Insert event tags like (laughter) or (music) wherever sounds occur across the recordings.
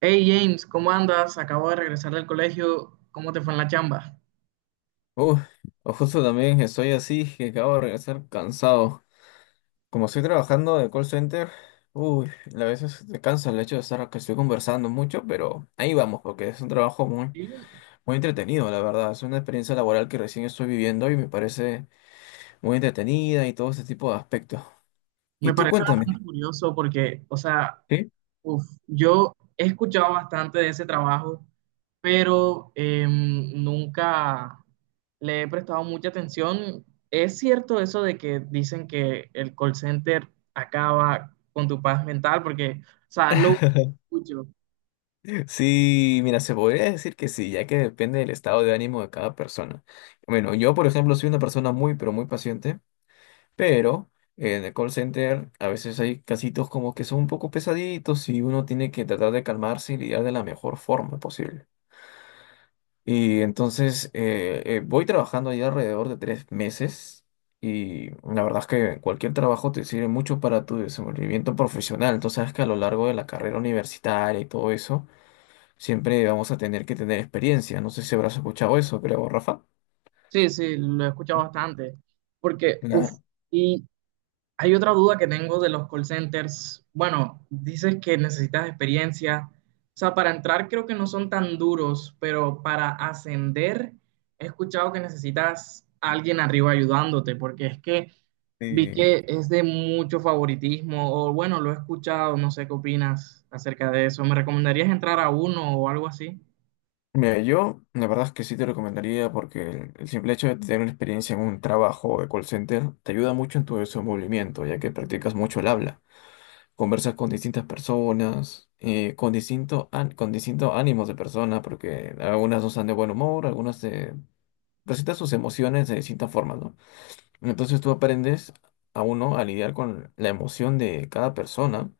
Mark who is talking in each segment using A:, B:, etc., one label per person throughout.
A: Hey James, ¿cómo andas? Acabo de regresar del colegio. ¿Cómo te fue en la chamba?
B: Uh, o justo también estoy así que acabo de regresar cansado. Como estoy trabajando de call center, uy, a veces te cansa el hecho de estar que estoy conversando mucho, pero ahí vamos, porque es un trabajo muy,
A: Sí,
B: muy entretenido, la verdad. Es una experiencia laboral que recién estoy viviendo y me parece muy entretenida y todo ese tipo de aspectos. Y
A: me
B: tú
A: parece
B: cuéntame,
A: bastante curioso porque, o sea,
B: ¿sí?
A: uf, yo he escuchado bastante de ese trabajo, pero nunca le he prestado mucha atención. ¿Es cierto eso de que dicen que el call center acaba con tu paz mental? Porque, o sea, es lo que
B: (laughs)
A: escucho.
B: Sí, mira, se podría decir que sí, ya que depende del estado de ánimo de cada persona. Bueno, yo, por ejemplo, soy una persona muy, pero muy paciente. Pero en el call center a veces hay casitos como que son un poco pesaditos y uno tiene que tratar de calmarse y lidiar de la mejor forma posible. Y entonces voy trabajando ya alrededor de 3 meses y la verdad es que cualquier trabajo te sirve mucho para tu desenvolvimiento profesional. Entonces sabes que a lo largo de la carrera universitaria y todo eso, siempre vamos a tener que tener experiencia. No sé si habrás escuchado eso, creo, Rafa.
A: Sí, sí, lo he escuchado bastante. Porque, uff,
B: Claro.
A: hay otra duda que tengo de los call centers. Bueno, dices que necesitas experiencia. O sea, para entrar creo que no son tan duros, pero para ascender he escuchado que necesitas a alguien arriba ayudándote, porque es que vi que es de mucho favoritismo, o bueno, lo he escuchado, no sé qué opinas acerca de eso. ¿Me recomendarías entrar a uno o algo así?
B: Mira, yo la verdad es que sí te recomendaría porque el simple hecho de tener una experiencia en un trabajo de call center te ayuda mucho en tu desenvolvimiento, ya que practicas mucho el habla, conversas con distintas personas, con con distintos ánimos de personas, porque algunas no están de buen humor, algunas te presentan sus emociones de distintas formas, ¿no? Entonces tú aprendes a uno a lidiar con la emoción de cada persona,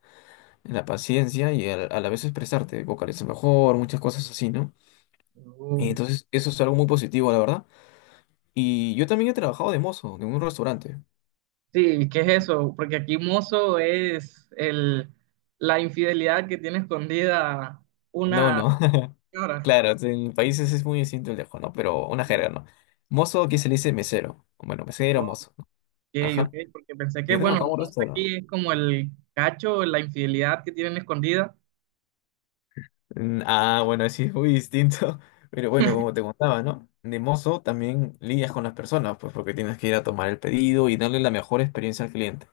B: la paciencia y a la vez expresarte, vocalizar mejor, muchas cosas así, ¿no? Y
A: Oh.
B: entonces eso es algo muy positivo, la verdad. Y yo también he trabajado de mozo en un restaurante.
A: Sí, ¿qué es eso? Porque aquí mozo es el, la infidelidad que tiene escondida
B: No,
A: una.
B: no. (laughs)
A: Ahora,
B: Claro, sí, en países es muy distinto el dejo, ¿no? Pero una
A: sí.
B: jerga, ¿no? Mozo aquí se le dice mesero. Bueno, mesero,
A: Ok,
B: mozo, ¿no?
A: ok,
B: Ajá.
A: porque pensé que,
B: Y he
A: bueno,
B: trabajado en un
A: no sé,
B: restaurante.
A: aquí es como el cacho, la infidelidad que tienen escondida.
B: Ah, bueno, sí, es muy distinto. (laughs) Pero bueno, como te contaba, ¿no? De mozo también lidias con las personas, pues porque tienes que ir a tomar el pedido y darle la mejor experiencia al cliente.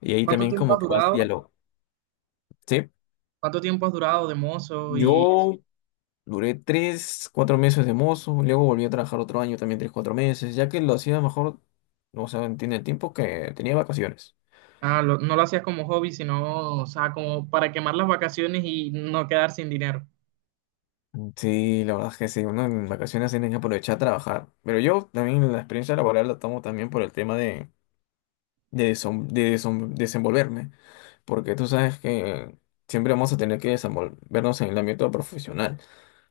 B: Y ahí
A: ¿Cuánto
B: también
A: tiempo
B: como
A: has
B: que vas
A: durado?
B: diálogo. ¿Sí?
A: ¿Cuánto tiempo has durado de mozo? Y
B: Yo duré tres, cuatro meses de mozo, luego volví a trabajar otro año también tres, cuatro meses, ya que lo hacía mejor, o sea, en el tiempo que tenía vacaciones.
A: no lo hacías como hobby, sino, o sea, como para quemar las vacaciones y no quedar sin dinero.
B: Sí, la verdad es que sí, uno en vacaciones tiene que aprovechar a trabajar, pero yo también la experiencia laboral la tomo también por el tema desenvolverme, porque tú sabes que siempre vamos a tener que desenvolvernos en el ámbito profesional.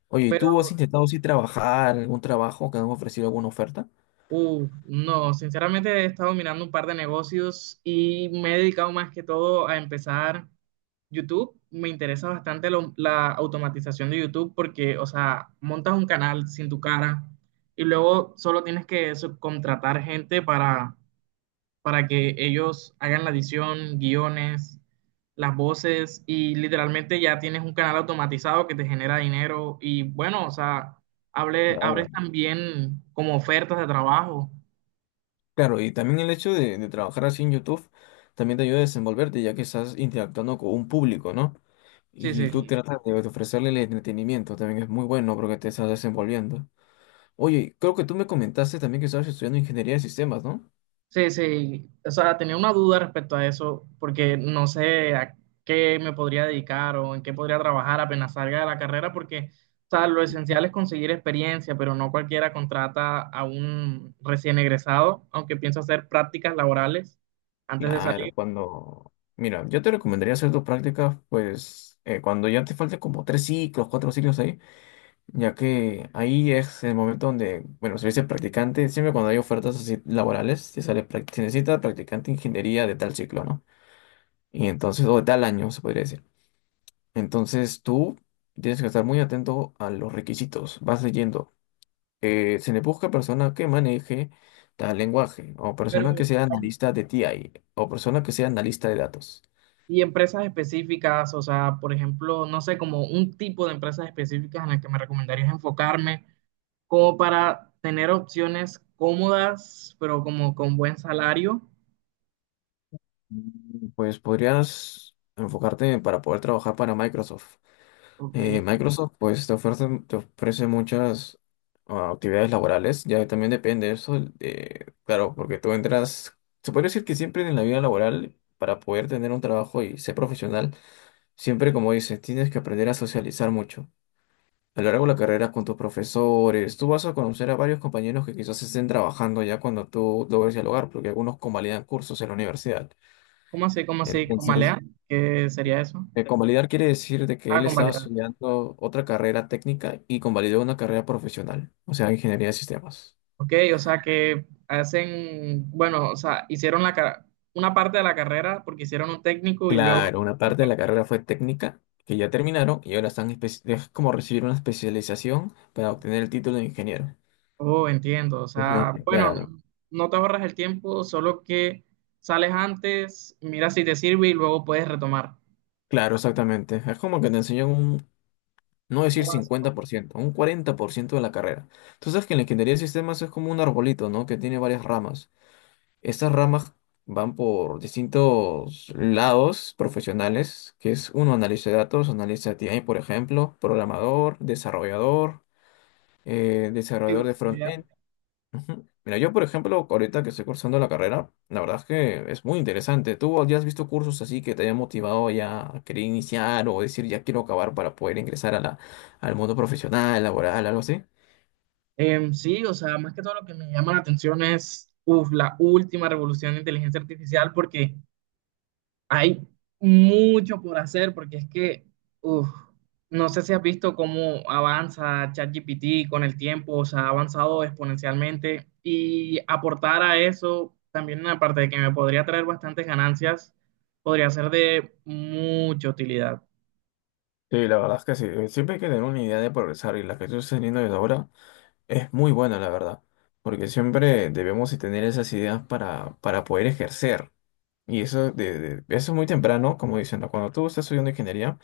B: Oye, ¿y tú has intentado sí trabajar, algún trabajo que han ofrecido alguna oferta?
A: Uf, no, sinceramente he estado mirando un par de negocios y me he dedicado más que todo a empezar YouTube. Me interesa bastante la automatización de YouTube porque, o sea, montas un canal sin tu cara y luego solo tienes que subcontratar gente para que ellos hagan la edición, guiones, las voces, y literalmente ya tienes un canal automatizado que te genera dinero y bueno, o sea, hable, abres también como ofertas de trabajo.
B: Claro, y también el hecho de trabajar así en YouTube también te ayuda a desenvolverte, ya que estás interactuando con un público, ¿no?
A: Sí,
B: Y tú
A: sí,
B: tratas de ofrecerle el entretenimiento, también es muy bueno porque te estás desenvolviendo. Oye, creo que tú me comentaste también que estabas estudiando ingeniería de sistemas, ¿no?
A: sí, sí. O sea, tenía una duda respecto a eso, porque no sé a qué me podría dedicar o en qué podría trabajar apenas salga de la carrera, porque, o sea, lo esencial es conseguir experiencia, pero no cualquiera contrata a un recién egresado, aunque pienso hacer prácticas laborales antes de
B: Claro,
A: salir.
B: cuando... Mira, yo te recomendaría hacer tus prácticas, pues, cuando ya te falten como tres ciclos, cuatro ciclos ahí. Ya que ahí es el momento donde, bueno, se dice practicante, siempre cuando hay ofertas así laborales, te sale, se necesita practicante de ingeniería de tal ciclo, ¿no? Y entonces, o de tal año, se podría decir. Entonces tú tienes que estar muy atento a los requisitos, vas leyendo. Se le busca persona que maneje tal lenguaje, o persona que
A: Pero
B: sea analista de T I o persona que sea analista de datos.
A: y empresas específicas, o sea, por ejemplo, no sé, como un tipo de empresas específicas en las que me recomendarías enfocarme, como para tener opciones cómodas, pero como con buen salario.
B: Pues podrías enfocarte para poder trabajar para Microsoft.
A: Ok, pues,
B: Microsoft pues te ofrece muchas actividades laborales, ya también depende de eso, de- claro, porque tú entras, se puede decir que siempre en la vida laboral, para poder tener un trabajo y ser profesional, siempre como dices, tienes que aprender a socializar mucho. A lo largo de la carrera con tus profesores, tú vas a conocer a varios compañeros que quizás estén trabajando ya cuando tú logres dialogar, porque algunos convalidan cursos en la universidad.
A: ¿cómo así? ¿Cómo así? ¿Con
B: Entonces,
A: Balea? ¿Qué sería eso?
B: convalidar quiere decir de que
A: Ah,
B: él
A: con
B: estaba
A: Balea.
B: estudiando otra carrera técnica y convalidó una carrera profesional, o sea, ingeniería de sistemas.
A: Ok, o sea que hacen, bueno, o sea, hicieron la, una parte de la carrera porque hicieron un técnico y luego...
B: Claro, una parte de la carrera fue técnica, que ya terminaron, y ahora están es como recibir una especialización para obtener el título de ingeniero.
A: Oh, entiendo. O
B: Ajá,
A: sea, bueno,
B: claro,
A: no te ahorras el tiempo, solo que sales antes, miras si te sirve y luego puedes retomar.
B: claro, exactamente. Es como que te enseñan un, no
A: Lo
B: decir
A: básico,
B: 50%, un 40% de la carrera. Tú sabes que en la ingeniería de sistemas es como un arbolito, ¿no? Que tiene varias ramas. Estas ramas van por distintos lados profesionales, que es uno, analista de datos, analista de T I por ejemplo, programador, desarrollador, desarrollador de
A: diversidad.
B: front-end. Ujú. Mira, yo, por ejemplo, ahorita que estoy cursando la carrera, la verdad es que es muy interesante. ¿Tú ya has visto cursos así que te hayan motivado ya a querer iniciar o decir ya quiero acabar para poder ingresar a la, al mundo profesional, laboral, algo así?
A: Sí, o sea, más que todo lo que me llama la atención es uf, la última revolución de inteligencia artificial, porque hay mucho por hacer porque es que, uf, no sé si has visto cómo avanza ChatGPT con el tiempo, o sea, ha avanzado exponencialmente, y aportar a eso también, aparte de que me podría traer bastantes ganancias, podría ser de mucha utilidad.
B: Sí, la verdad es que sí. Siempre hay que tener una idea de progresar y la que estoy teniendo desde ahora. Es muy buena, la verdad, porque siempre debemos de tener esas ideas para poder ejercer. Y eso, eso es muy temprano, como dicen, ¿no? Cuando tú estás estudiando ingeniería,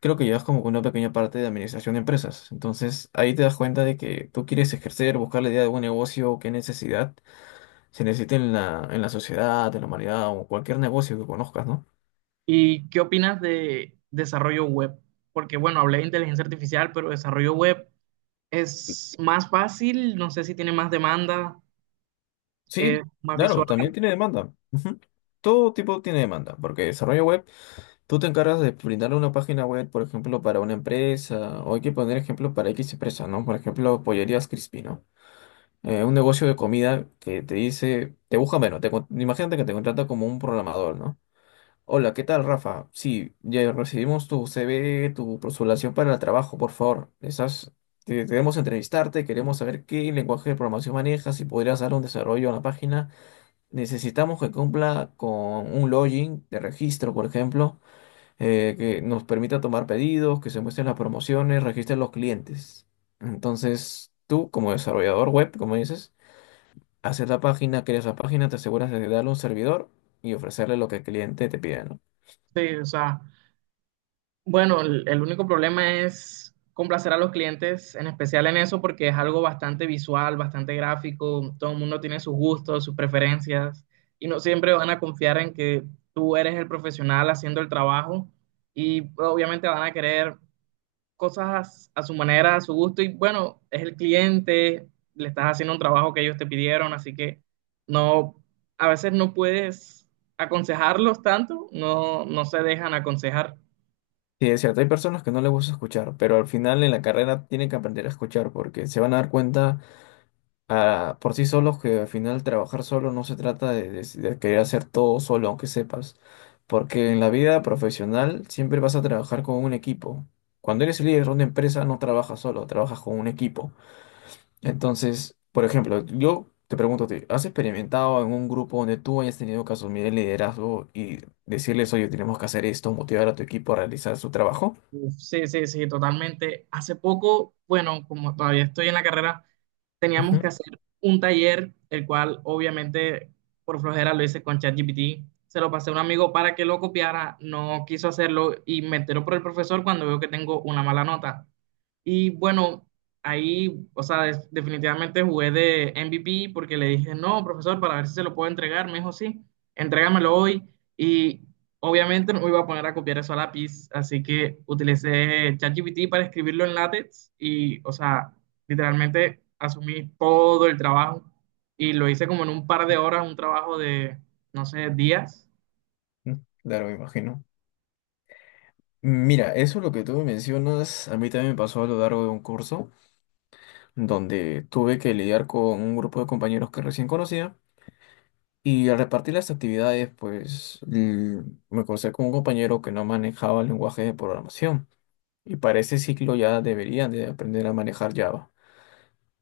B: creo que llevas como que una pequeña parte de administración de empresas. Entonces, ahí te das cuenta de que tú quieres ejercer, buscar la idea de un negocio, qué necesidad se necesita en la sociedad, en la humanidad o cualquier negocio que conozcas, ¿no?
A: ¿Y qué opinas de desarrollo web? Porque, bueno, hablé de inteligencia artificial, pero desarrollo web es más fácil, no sé si tiene más demanda, es
B: Sí,
A: más
B: claro,
A: visual,
B: también tiene demanda. Ujú. Todo tipo tiene demanda, porque desarrollo web. Tú te encargas de brindar una página web, por ejemplo, para una empresa, o hay que poner ejemplo para X empresa, ¿no? Por ejemplo, Pollerías Crispy, ¿no? Un negocio de comida que te dice, te busca menos, imagínate que te contrata como un programador, ¿no? Hola, ¿qué tal, Rafa? Sí, ya recibimos tu CV, tu postulación para el trabajo, por favor. Estás, queremos entrevistarte, queremos saber qué lenguaje de programación manejas, si podrías dar un desarrollo a la página. Necesitamos que cumpla con un login de registro, por ejemplo que nos permita tomar pedidos, que se muestren las promociones, registren los clientes. Entonces, tú como desarrollador web, como dices, haces la página, creas la página, te aseguras de darle un servidor y ofrecerle lo que el cliente te pide, ¿no?
A: sí, o sea. Bueno, el único problema es complacer a los clientes, en especial en eso, porque es algo bastante visual, bastante gráfico, todo el mundo tiene sus gustos, sus preferencias, y no siempre van a confiar en que tú eres el profesional haciendo el trabajo, y obviamente van a querer cosas a su manera, a su gusto, y bueno, es el cliente, le estás haciendo un trabajo que ellos te pidieron, así que no, a veces no puedes aconsejarlos tanto, no, no se dejan aconsejar.
B: Sí, es cierto, hay personas que no les gusta escuchar, pero al final en la carrera tienen que aprender a escuchar porque se van a dar cuenta por sí solos, que al final trabajar solo no se trata de querer hacer todo solo, aunque sepas. Porque en la vida profesional siempre vas a trabajar con un equipo. Cuando eres el líder de una empresa no trabajas solo, trabajas con un equipo. Entonces, por ejemplo, yo te pregunto, a ti, ¿has experimentado en un grupo donde tú hayas tenido que asumir el liderazgo y decirles, oye, tenemos que hacer esto, motivar a tu equipo a realizar su trabajo?
A: Uf, sí, totalmente. Hace poco, bueno, como todavía estoy en la carrera,
B: Ujú.
A: teníamos que hacer un taller, el cual obviamente por flojera lo hice con ChatGPT. Se lo pasé a un amigo para que lo copiara, no quiso hacerlo, y me enteró por el profesor cuando veo que tengo una mala nota. Y bueno, ahí, o sea, definitivamente jugué de MVP porque le dije, no, profesor, para ver si se lo puedo entregar. Me dijo, sí, entrégamelo hoy. Y obviamente no me iba a poner a copiar eso a lápiz, así que utilicé ChatGPT para escribirlo en LaTeX y, o sea, literalmente asumí todo el trabajo y lo hice como en un par de horas, un trabajo de, no sé, días.
B: mm, Claro, me imagino. Mira, eso lo que tú mencionas, a mí también me pasó a lo largo de un curso, donde tuve que lidiar con un grupo de compañeros que recién conocía y al repartir las actividades, me crucé con un compañero que no manejaba el lenguaje de programación y para ese ciclo ya deberían de aprender a manejar Java.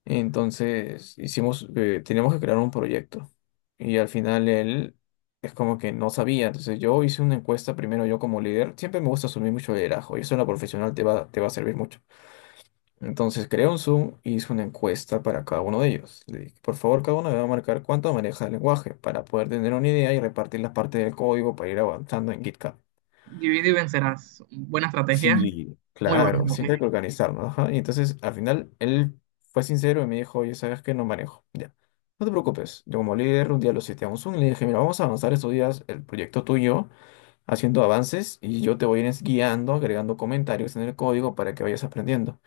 B: Entonces hicimos, teníamos que crear un proyecto y al final él es como que no sabía, entonces yo hice una encuesta primero yo como líder, siempre me gusta asumir mucho liderazgo y eso en la profesional te va a servir mucho. Entonces creé un Zoom y hice una encuesta para cada uno de ellos. Le dije, por favor, cada uno debe marcar cuánto maneja el lenguaje para poder tener una idea y repartir las partes del código para ir avanzando en GitHub.
A: Divide y vencerás. Buena estrategia,
B: Sí,
A: muy buena
B: claro, sí hay
A: estrategia.
B: que organizarnos, ajá. Y entonces al final él fue sincero y me dijo, oye, sabes que no manejo. Ya, no te preocupes. Yo como líder un día lo cité a un Zoom y le dije, mira, vamos a avanzar estos días el proyecto tuyo, haciendo avances y yo te voy a ir guiando, agregando comentarios en el código para que vayas aprendiendo.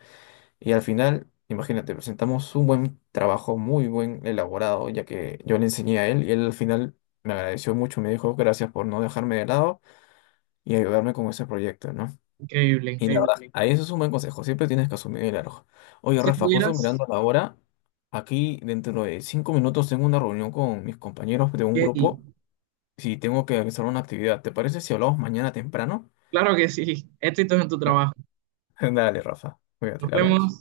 B: Y al final, imagínate, presentamos un buen trabajo, muy buen elaborado, ya que yo le enseñé a él y él al final me agradeció mucho, me dijo gracias por no dejarme de lado y ayudarme con ese proyecto, ¿no?
A: Increíble,
B: Y la
A: increíble.
B: verdad, sí, ahí eso es un buen consejo, siempre tienes que asumir el error. Oye,
A: Si
B: Rafa, justo
A: estuvieras,
B: mirando la hora, aquí dentro de 5 minutos tengo una reunión con mis compañeros de un
A: yay.
B: grupo, si tengo que realizar una actividad, ¿te parece si hablamos mañana temprano?
A: Claro que sí. Éxitos en tu
B: Dale,
A: trabajo.
B: (laughs) dale, Rafa, cuídate,
A: Nos
B: le
A: vemos.
B: hablamos.